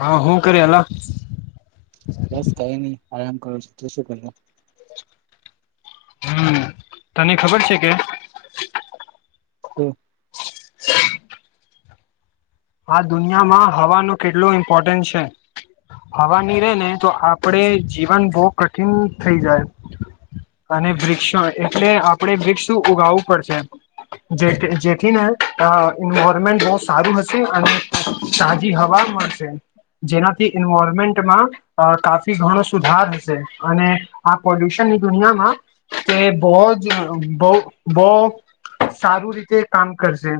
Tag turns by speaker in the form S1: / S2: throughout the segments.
S1: હા હું કર અલા.
S2: બસ કઈ નહી આરામ કરું છું તો શું કર
S1: હમ તને ખબર છે કે
S2: તો
S1: આ દુનિયામાં હવા નો કેટલો ઇમ્પોર્ટન્સ છે. હવાની રે ને તો આપડે જીવન બહ કઠિન થઈ જાય. અને વૃક્ષો એટલે આપડે વૃક્ષ ઉગાવું પડશે. જે જેથીન હ એન્વાયરમેન્ટ બહ સારું હસ છે અને તાજી હવા મળશે જેનાથી ઈન્વોરમેન્ટમાં અ કાફી ઘણો સુધાર હશે અને આ પોલ્યુશનની દુનિયામાં તો એ બહ જ બહું બહુ સારું રીતે કામ કરશે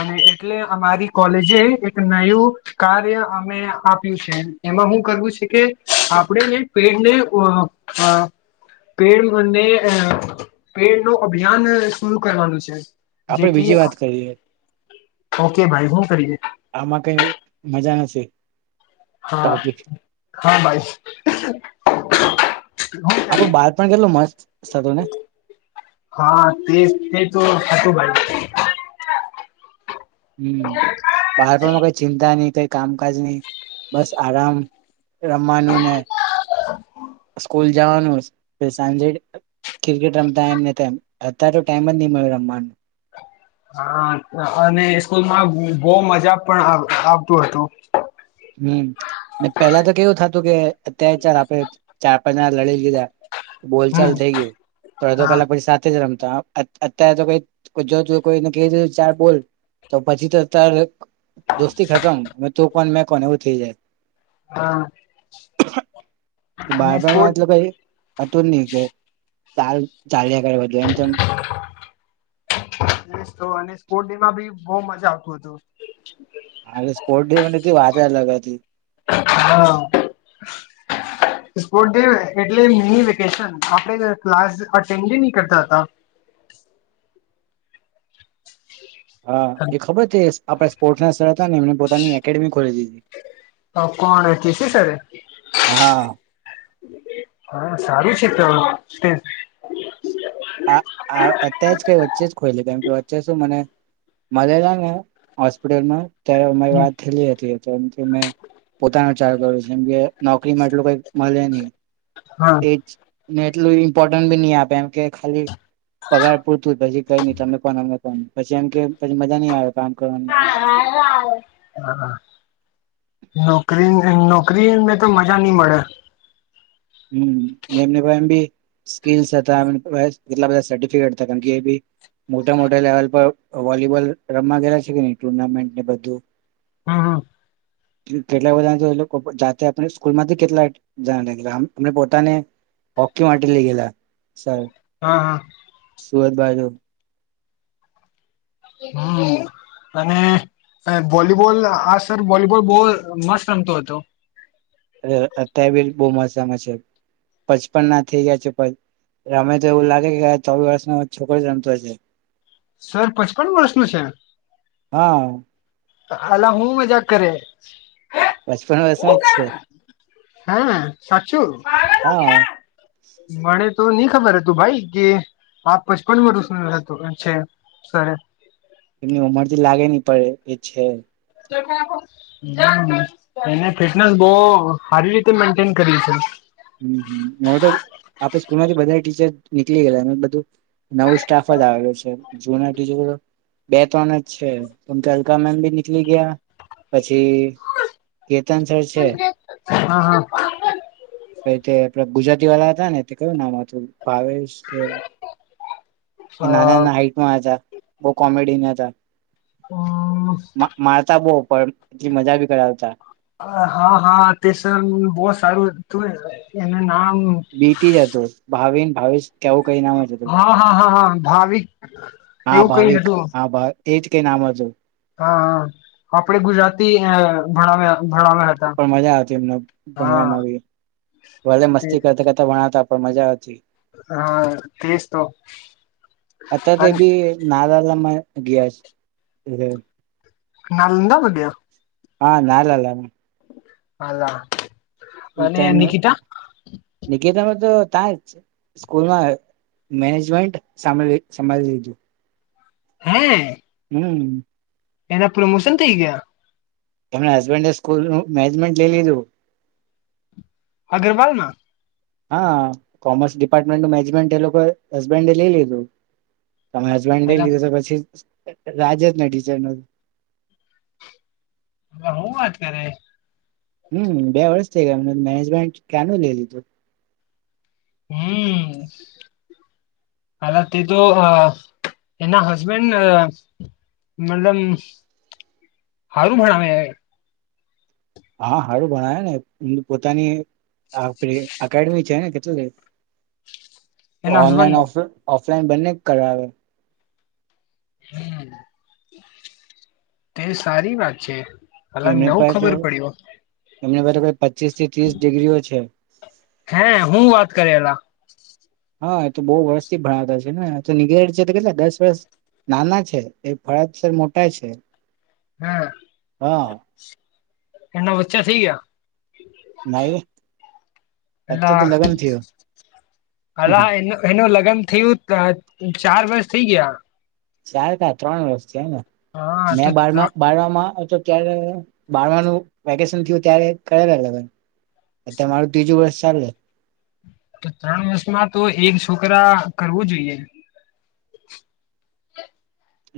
S1: અને એટલે અમારી કોલેજે એક નયું કાર્ય અમે આપ્યું છે એમાં હું કરવું છે કે આપણે જે પેડને ઉહ હા. પેડને અને પેડ નું અભિયાન શરૂ કરવાનું છે.
S2: આપડે
S1: જેથી
S2: [inaudible]
S1: ઓકે ભાઈ હું કરીએ.
S2: આમાં કઈ મજા નથી.
S1: હા
S2: ટોપિક
S1: હા ભાઈ. હું
S2: આપડું
S1: કરીએ
S2: બાળપણ કેટલું મસ્ત હતું ને.
S1: હા તે તે તો હતું ભાઈ.
S2: હમ બહારપમાં કઈ ચિંતા નહી કઈ કામકાજ નહી બસ આરામ. રમમાનું ને
S1: [inaudible]
S2: સ્કૂલ જવાનું સાંજે ક્રિકેટ રમતા એમને તેમ અત્યારે તો ટાઈમ જ નહી મળ્યો રમવાનું.
S1: હા અને સ્કૂલમાં બો મજા પણ આવતું હતું
S2: હમ પેલા તો કેવું થતું કે અત્યારે ચાર આપણે ચાર પાંચાર લડી લીધા
S1: હમ
S2: બોલચાલ થઈ ગયું તો અડધો
S1: હા
S2: કલાક પછી સાથે જ રમતા અત્યારે તો કઈ જો કોઈ [unintelligible] ચાર બોલ તો પછી તો તાર દોસ્તી ખતમ તું કોણ મેં કોણ એવું થઈ જાય.
S1: હા. અને
S2: બાળપણમાં
S1: સ્પોર્ટ
S2: તો લકઈ હતું જ નહી કે ચાલ ચાલ્યા કર બધું એમ તેમ
S1: એ તો અને સ્પોટ ડેમાં બી બો મજા આવત હતું.
S2: હા સ્પોર્ટ ડેને ત વાત જ અલગ હતી
S1: હા. સ્પર્ટ ડે એટલે મિની વેકેશન આપણે ક્લાસ અટેન્ડ નહી કરતા હતા. [inaudible]
S2: હા એ
S1: હતા
S2: ખબર છે આપણા સ્પોર્ટ્ ના સર હતા ને એમ પોતાની એકેડેમી ખોલી દીધી
S1: હ કોણ કે સી સર એ
S2: હા.
S1: [inaudible] હા સારું છે તો
S2: આ અત્યારે જ કઈ વચ્ચે જ ખોઈલી કેમ કે વચ્ચે શું મને મલેલાને હસ્પિટલમાં ત્યારે મારી વાત થેલી હતી તો એમથી મે પોતાનો ચાલુ કર્યો છે કેમકે નોકરીમાં એટલું કઈ મલે ની
S1: હા.
S2: ને એટલું ઇમ્પોર્ટન્ટ બી નહી આપે એમ કે ખાલી પગાર પૂરતું પછી કઈ નઈ તમે કોન અમે કોન પછી એમ કે પછી મજા નઈ આવે કામ કરવાની
S1: [inaudible] નોકરી નોકરીને તો મજા નહી મળે.
S2: હમ એમને ભાઈ એમ બી સ્કીલસ હતા કેટલા બધા સર્ટીફીકેટ [unintelligible] મોટા મોટા લેવલ પર વોલીબોલ રમવા ગેલા છે કેની ટુર્નામેન્ટ ને બધું
S1: હમ્મ હમ્મ
S2: કેટલા બધા જાતે આપણે સ્કૂલ માંથી કેટલા [unintelligible] અમને પોતાને હોકી માટે લઈ ગયેલા સર
S1: હા હા
S2: સુરત બાજુ
S1: હમ્મ. અને વોલીબોલ આ સર વોલીબોલ બો મસ્ત રમતો હતો
S2: અત્યારે બી બો મસ્ત રમે છે પચપન ના થઈ ગયા છે. રમે તો એવું લાગે કે ચૌદ વર્ષ નો છોકરો જ રમતો હોય
S1: સર પચપન વર્ષનું છે
S2: હા.
S1: હાલા હું મજાક કરે
S2: પચપન વર્ષના જ છે
S1: હમ્મ સાચું
S2: હા
S1: મને તો નઈ ખબર હતું ભાઈ કે? આપ પચપન વરસ નુ હતું છે સાહે
S2: એમની ઉમરથી લાગે નહી પડે એ છે.
S1: હ એને ફિટનેસ બહ સારી રીતે મેન્ટેન કરી છે.
S2: હમ હવે તો આપે સ્કૂલ માંથી બધા ટીચર નીકળી ગયે બધું નવું સ્ટાફ જ આવેલ છે. જુનિયર ટીચર બે ત્રણ જ છે કેમકે અલકા મેમ બી નીકળી ગયા પછી કેતન સર
S1: હા હા
S2: પ તે આપડા ગુજરાતી વાળલા હતા ને કેયું નામ હતું ભાવેશ કે એ નાના
S1: હા
S2: નાના હાઈટમાં હતા બહ કોમેડીયના હતા.
S1: હમ
S2: મારતા બો પણ એટલી મજા ભી કરાવતા.
S1: હા હા તેસ બહ સારું હતું એનું નામ
S2: બીતી જત ભાવિને ભાવિ કેવું કઈ નામ જ હતું
S1: હા હા હા હા ભાવિક
S2: હા
S1: એવું કઈ
S2: ભાવિક
S1: હતું.
S2: હા ભા એજ કે નામજ
S1: હા આપડે ગુજરાતી અ ભણાવ્યા ભણાવ્યા હતા.
S2: પણ મજા આવતી એમને
S1: હા
S2: ભણવામાં બ ભલે
S1: તે
S2: મસ્તી કરતા કરતા ભણતા પણ મજા આવતી. જી
S1: હા તે જ તો
S2: અત્યારે તો
S1: પણ
S2: એ બી નાલાલામાં ગયા છે હ
S1: નાલંદા ભધિયા?
S2: હા નાાલલા
S1: હાલા અને
S2: તને
S1: નિકિતા
S2: નિકેતમાં તો તં સ્કૂલમાં મેનેજમેન્ટ સાભળી સાભળી દીધું.
S1: હમ
S2: હમ
S1: એના પ્રોમોશન થઇ ગયા?
S2: એમના હસબન્ડે સ્કૂલનું મેનેજમેન્ટ લઈ લીધું.
S1: અગ્રવાલ ના?
S2: હા કોમર્સ ડિપાર્ટમેન્ટ નું મેનેજમેન્ટ એ લોકો હસબન્ડ લઈ લીધું તમારે હસબેન્ડ લઈ
S1: હાલા
S2: લીધો તો પછી રાજે જ ને ટીચર ન
S1: હવે હું વાત કરે?
S2: હમ બે વર્ષ થઈ ગયા એમને મેનેજમેન્ટ ક્યાં ન લઈ લીધું.
S1: હમ હલા તે તો એના હસબેન્ડ? મતલબ સારું ભણાવ
S2: હા હારું ભણાય ને પોતાની આપડી અડમી છે ને કેટલું?
S1: એના
S2: ઓનલાઈન
S1: હસબન્ડને
S2: ઓફ ઓફલાઈન બંને કરાવે.
S1: હમ તે સારી વાત છે. હલા
S2: એમને
S1: નવું
S2: પસે તો
S1: ખબર પડ્યું
S2: એમને પ પચીસ થી ત્રીસ ડિગ્રીઓ છે
S1: હે હું વાત કરે એલા
S2: હા એ તો બહુ વર્ષ થી ભણતા હ છે નેગ છે તો કેટલા દસ વર્ષ નાના છે એ ફળાદસર મોટા છે
S1: હા
S2: હા.
S1: એના વચ્ચા થઈ ગયા.
S2: ના
S1: અ
S2: અત્યારે તો લગ્ન થયું
S1: અ હ એનું લગન થયું. ચાર વર્ષ થઈ ગયા.
S2: ચાર કા ત્રણ વર્ષ છે ને
S1: હા
S2: મે,
S1: તો
S2: બાળમા
S1: ત્રણ
S2: બારમાં તો ત્યારે બારમાનું વેકેશન થયું ત્યારે કરેલા તમારું ત્રીજું વર્ષ ચાલે.
S1: તો ત્રણ વર્ષમાં તો એક છોકરા કરવું જોઈએ.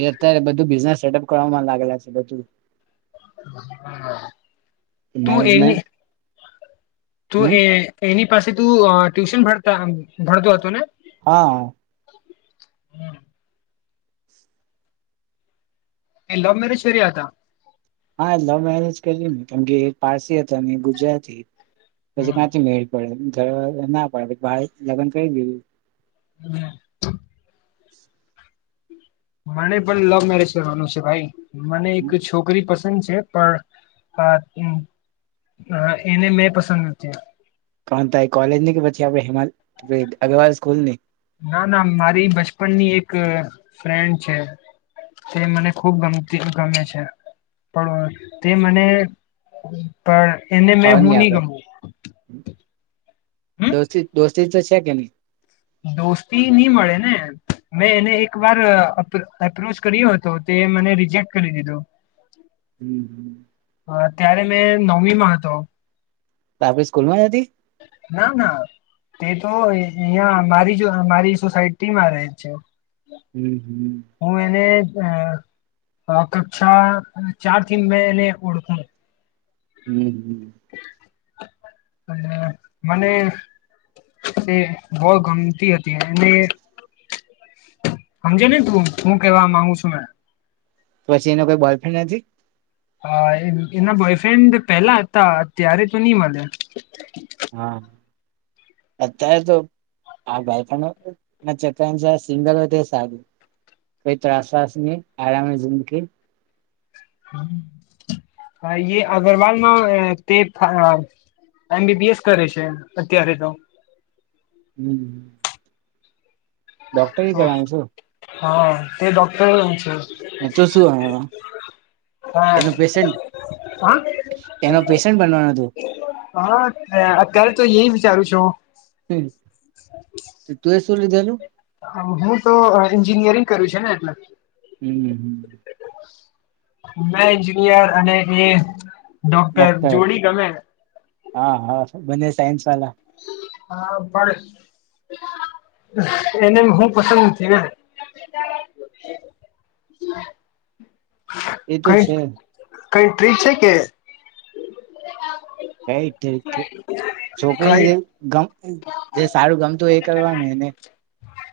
S2: એ અત્યારે બધું બિઝનેસ સેટઅપ કરવાવામાં લાગેલા છે બધું.
S1: હ હમ.
S2: મેનેજમેન્ટ
S1: તું
S2: હમ
S1: એ એની પાસે તું ટ્યુશન ભરતા ભરતો હતો ને.
S2: હા.
S1: તે લવ મેરેજ કર્યા હતા.
S2: હા લવ મેરેજ કરી મે કેમ કે પારસી હતા ને ગુજરાતી પછી કાંથી મેળ. ડે ઘ ના પડે બાર લગન કઈ ગયું. [unintelligible]
S1: હ. મને પણ લવ મેરેજ કરવાનું છે ભાઈ મને એક છોકરી. છોકરી પસંદ છે પણ એને મેં પસંદ નથી.
S2: કોણ ત એ કોલેજ ની કે પછી આપડે હિમાલ અગ્રવાલ સ્કૂલ ની.
S1: ના ના મારી બચપન ની એક ફ્રેન્ડ છે. તે મને ખુબ ગમતી ગમે છે પણ તે મને. પણ એને
S2: ભાવ
S1: મેં હું
S2: ની
S1: નહી
S2: આપે
S1: ગમું હમ
S2: દોસ્તી તો છે કે નહી.
S1: દોસ્તી નહીં મળે ને. મેં એને એક વાર એપ્રોચ કર્યો હતો તે મને રિજેક્ટ કરી દીધું. હ.
S2: હમ હમ.
S1: ત્યારે મેં નવમી માં હતો.
S2: આપડી સ્કૂલ માં જ હતી
S1: ના ના. તે તો અહિયાં મારી મારી સોસાયટીમાં રહે છે.
S2: હમ હમ.
S1: હું એને કક્ષા ચાર થી મે એને ઓળખુ છું
S2: હમ હમ.
S1: અને મને. તે બહુ ગમતી હતી અને. સમજે ને તું શું કેવા માંગુ છુ મેં
S2: તો પછી એનો કોઈ બોયફ્રેન્ડ નથી.
S1: હ એના બોયફ્રેન્ડ પેલા હતા અત્યારે તો નઈ મળ્યા.
S2: હા અત્યારે તો આ બાળપણ ના ચકરા છે સિંગલ હોય તે સારું. કઈ ત્રાસ વાસ નહીં આરામ જિંદગી.
S1: હ એ અગ્રવાલમાં તે [unintelligible] એમ બીબીએસ કરે છે અત્યારે તો.
S2: હમ. ડોક્ટર
S1: તો
S2: [unintelligible]
S1: હા તે ડોક્ટર હુ છું.
S2: તું શું હમણાં
S1: હા
S2: એનો
S1: હ.
S2: પેશન્ટ
S1: હન,
S2: એનો પેશન્ટ બનવાનો
S1: અત્યારે તો ઈ વિચારું છું.
S2: [unintelligible] તો તુએ શું લીધેલું?
S1: હું તો એન્જિનિયરિંગ કર્યું છે ને એટલે.
S2: હમ હમ.
S1: મે એન્જિનિયર અને એ ડોક્ટર જોડી ગમે.
S2: હા, હા, બંને સયન્સ વાલા.
S1: હા, પણ એને હું પસંદ નથી ને.
S2: એ તો
S1: કઈ,
S2: છે
S1: કઈ ટ્રીક છે કે?
S2: કઈ ટ્રીક, છોકરીની
S1: કઈ
S2: જે ગમ જે સારું ગમતું હોય એ કરવાનું એને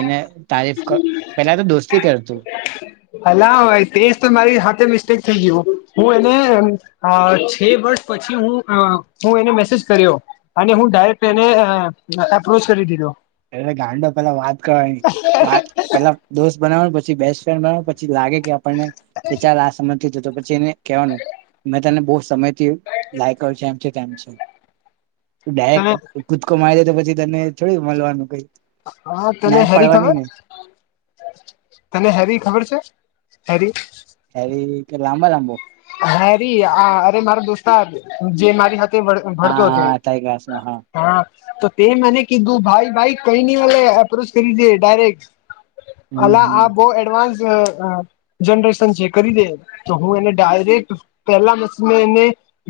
S2: એને તારીફ ક, પેલાતો દોસ્તી કરતું.
S1: અલા, ભઈ તેજ તો મારી હાથે મિસ્ટેક થઈ ગયું. હું એને એમ અ છે વર્ષ પછી હું અ હું એને મેસેજ કર્યો. અને હું ડાયરેક્ટ એને અ એપ્રોચ કરી દીધો.
S2: અલે ગાંડો પેલા વાત કરવાની. વાત પેલા દોસ્ત બનાવાનું, પછી બેસ્ટ ફ્રેન્ડ બનાવાનુ, પછી લાગે કે આપડને કે ચલ આ સમજ થીતી તો પછી એને કેવાનું, મે તને બઉ સમયથી લાયક કરુ છુ, એમ છે, તેમ છે. તુ દાયેક
S1: તને
S2: કૂદકો મારીદે તો પછી તને થોડી મલવાનું કઈ.
S1: હા, તને
S2: ના જ
S1: હેરી
S2: પાડવાની
S1: ખબર?
S2: ને
S1: તને હેરી ખબર છે, હેરી?
S2: હેરી કે લાંબા લાંબો?
S1: હેરી આ અરે મારો દોસ્તાર, જે મારી હત તે વડ
S2: હા
S1: ભડતો તો
S2: હા તારી ક્લાસમાં
S1: હા, તો તે મને કીધું ભાઈ ભાઈ કઈ ની મલે એપ્રોચ કરી દે ડાયરેક્ટ.
S2: હમ
S1: અલા
S2: હમ
S1: આ બઉ એડવાન્સ અ અ જનરેશન છે, કરી દે, તો હું એને ડાયરેક્ટ પેલા બશ મે એને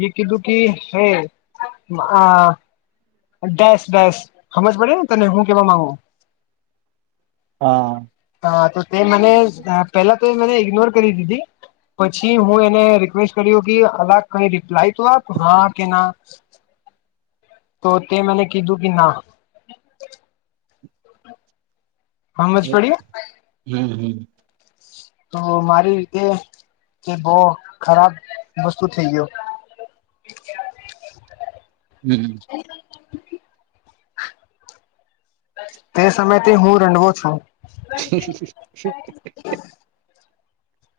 S1: એ કીધું કે, હે આ ડેસ ડેસ હમજ પડીને તને હું કેવા માંગુ?
S2: હા.
S1: હા, તો તે મને અ પેલા તો એ મને ઇગ્નોર કરી દીધી. પછી હું એને રિક્વેસ્ટ કર્યો કે, અલા કઈ રિપ્લાય તો આપ હા કે ના. તો તે મને કીધું કે, ના. સમજ
S2: એપ
S1: પડી
S2: હમ્મ હમ્મ
S1: તો મારી રીતે એ બઉ ખરાબ વસ્તુ થઈ ગયો.
S2: હમ્મ
S1: તે સમયથી હું રંડવો છું.
S2: [unintelligible]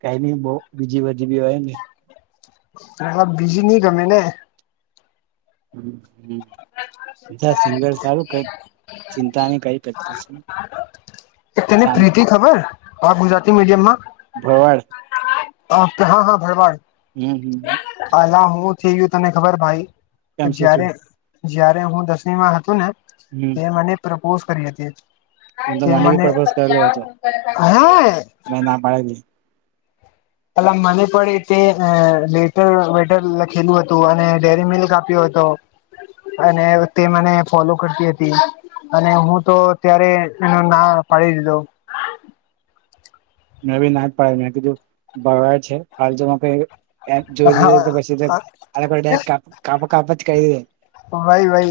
S2: કઈબી બઉ બીજી બધી બી હોયને.
S1: એવા બીજી ની ગમેને.
S2: હમ્મ હમ્મ ચિંતા નહી કઈ કજ કરશે
S1: [inaudible] એ તને
S2: શાંતિ
S1: પ્રીતિ ખબર? અ ગુજરાતી મીડિયમમાં
S2: ભવાડ?
S1: હા, હા, ભરવાડ.
S2: હમ હમ
S1: અલા હું થઈ ગયુ, તને ખબર ભાઈ?
S2: કેમ શું
S1: જયારે
S2: થયું
S1: જયારે હું દસમીમાં હતોને
S2: હમ
S1: તે મને પ્રપોઝ કરી હતી,
S2: એમ તો
S1: તે
S2: બી
S1: મને
S2: પ્રપોઝ
S1: હે
S2: મે ના પાડેલી.
S1: પેલા મને પણ એ તે એ લેટર-વેટર લખેલું હતું, અને ડેરી મિલક આપ્યું હતું. અને તે મને ફોલો કરતી હતી. અને હું તો ત્યારે એનો ના પાડી દીધો.
S2: મે બી ના જ પાડી. મે કીધું ભરવાડ છે, હાલ જો મકે એ એપ જોય લીધો તો પછી તો
S1: હા
S2: [unintelligible] કાપ-કાપ જ કરી દેય.
S1: વાઇ વાઇ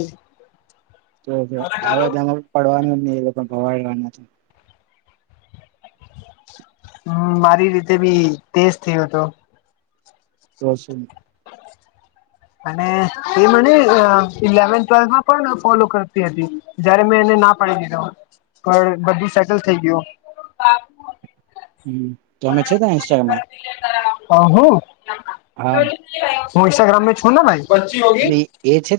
S2: તો જો આવા બધામાં પડવાનું જ નહી એ લોકો ભવાડવા નથી.
S1: હમ્મ મારી રીતેબી તેસ થયો હતો.
S2: દસ
S1: અને એ મને ઇલેવન્થ, ટ્વેલ્થમાં પણ ફોલો કરતી હતી. જયારે મેં એને ના પાડી દીધા પણ બધું સેટલ થઈ ગયું.
S2: હ તો અમે છે, તને ઇન્સ્ટા માં? હા
S1: હ-હું-હું ઇસ્ટાગ્રામને છું, ના ભાઈ
S2: ન એ છે? તે,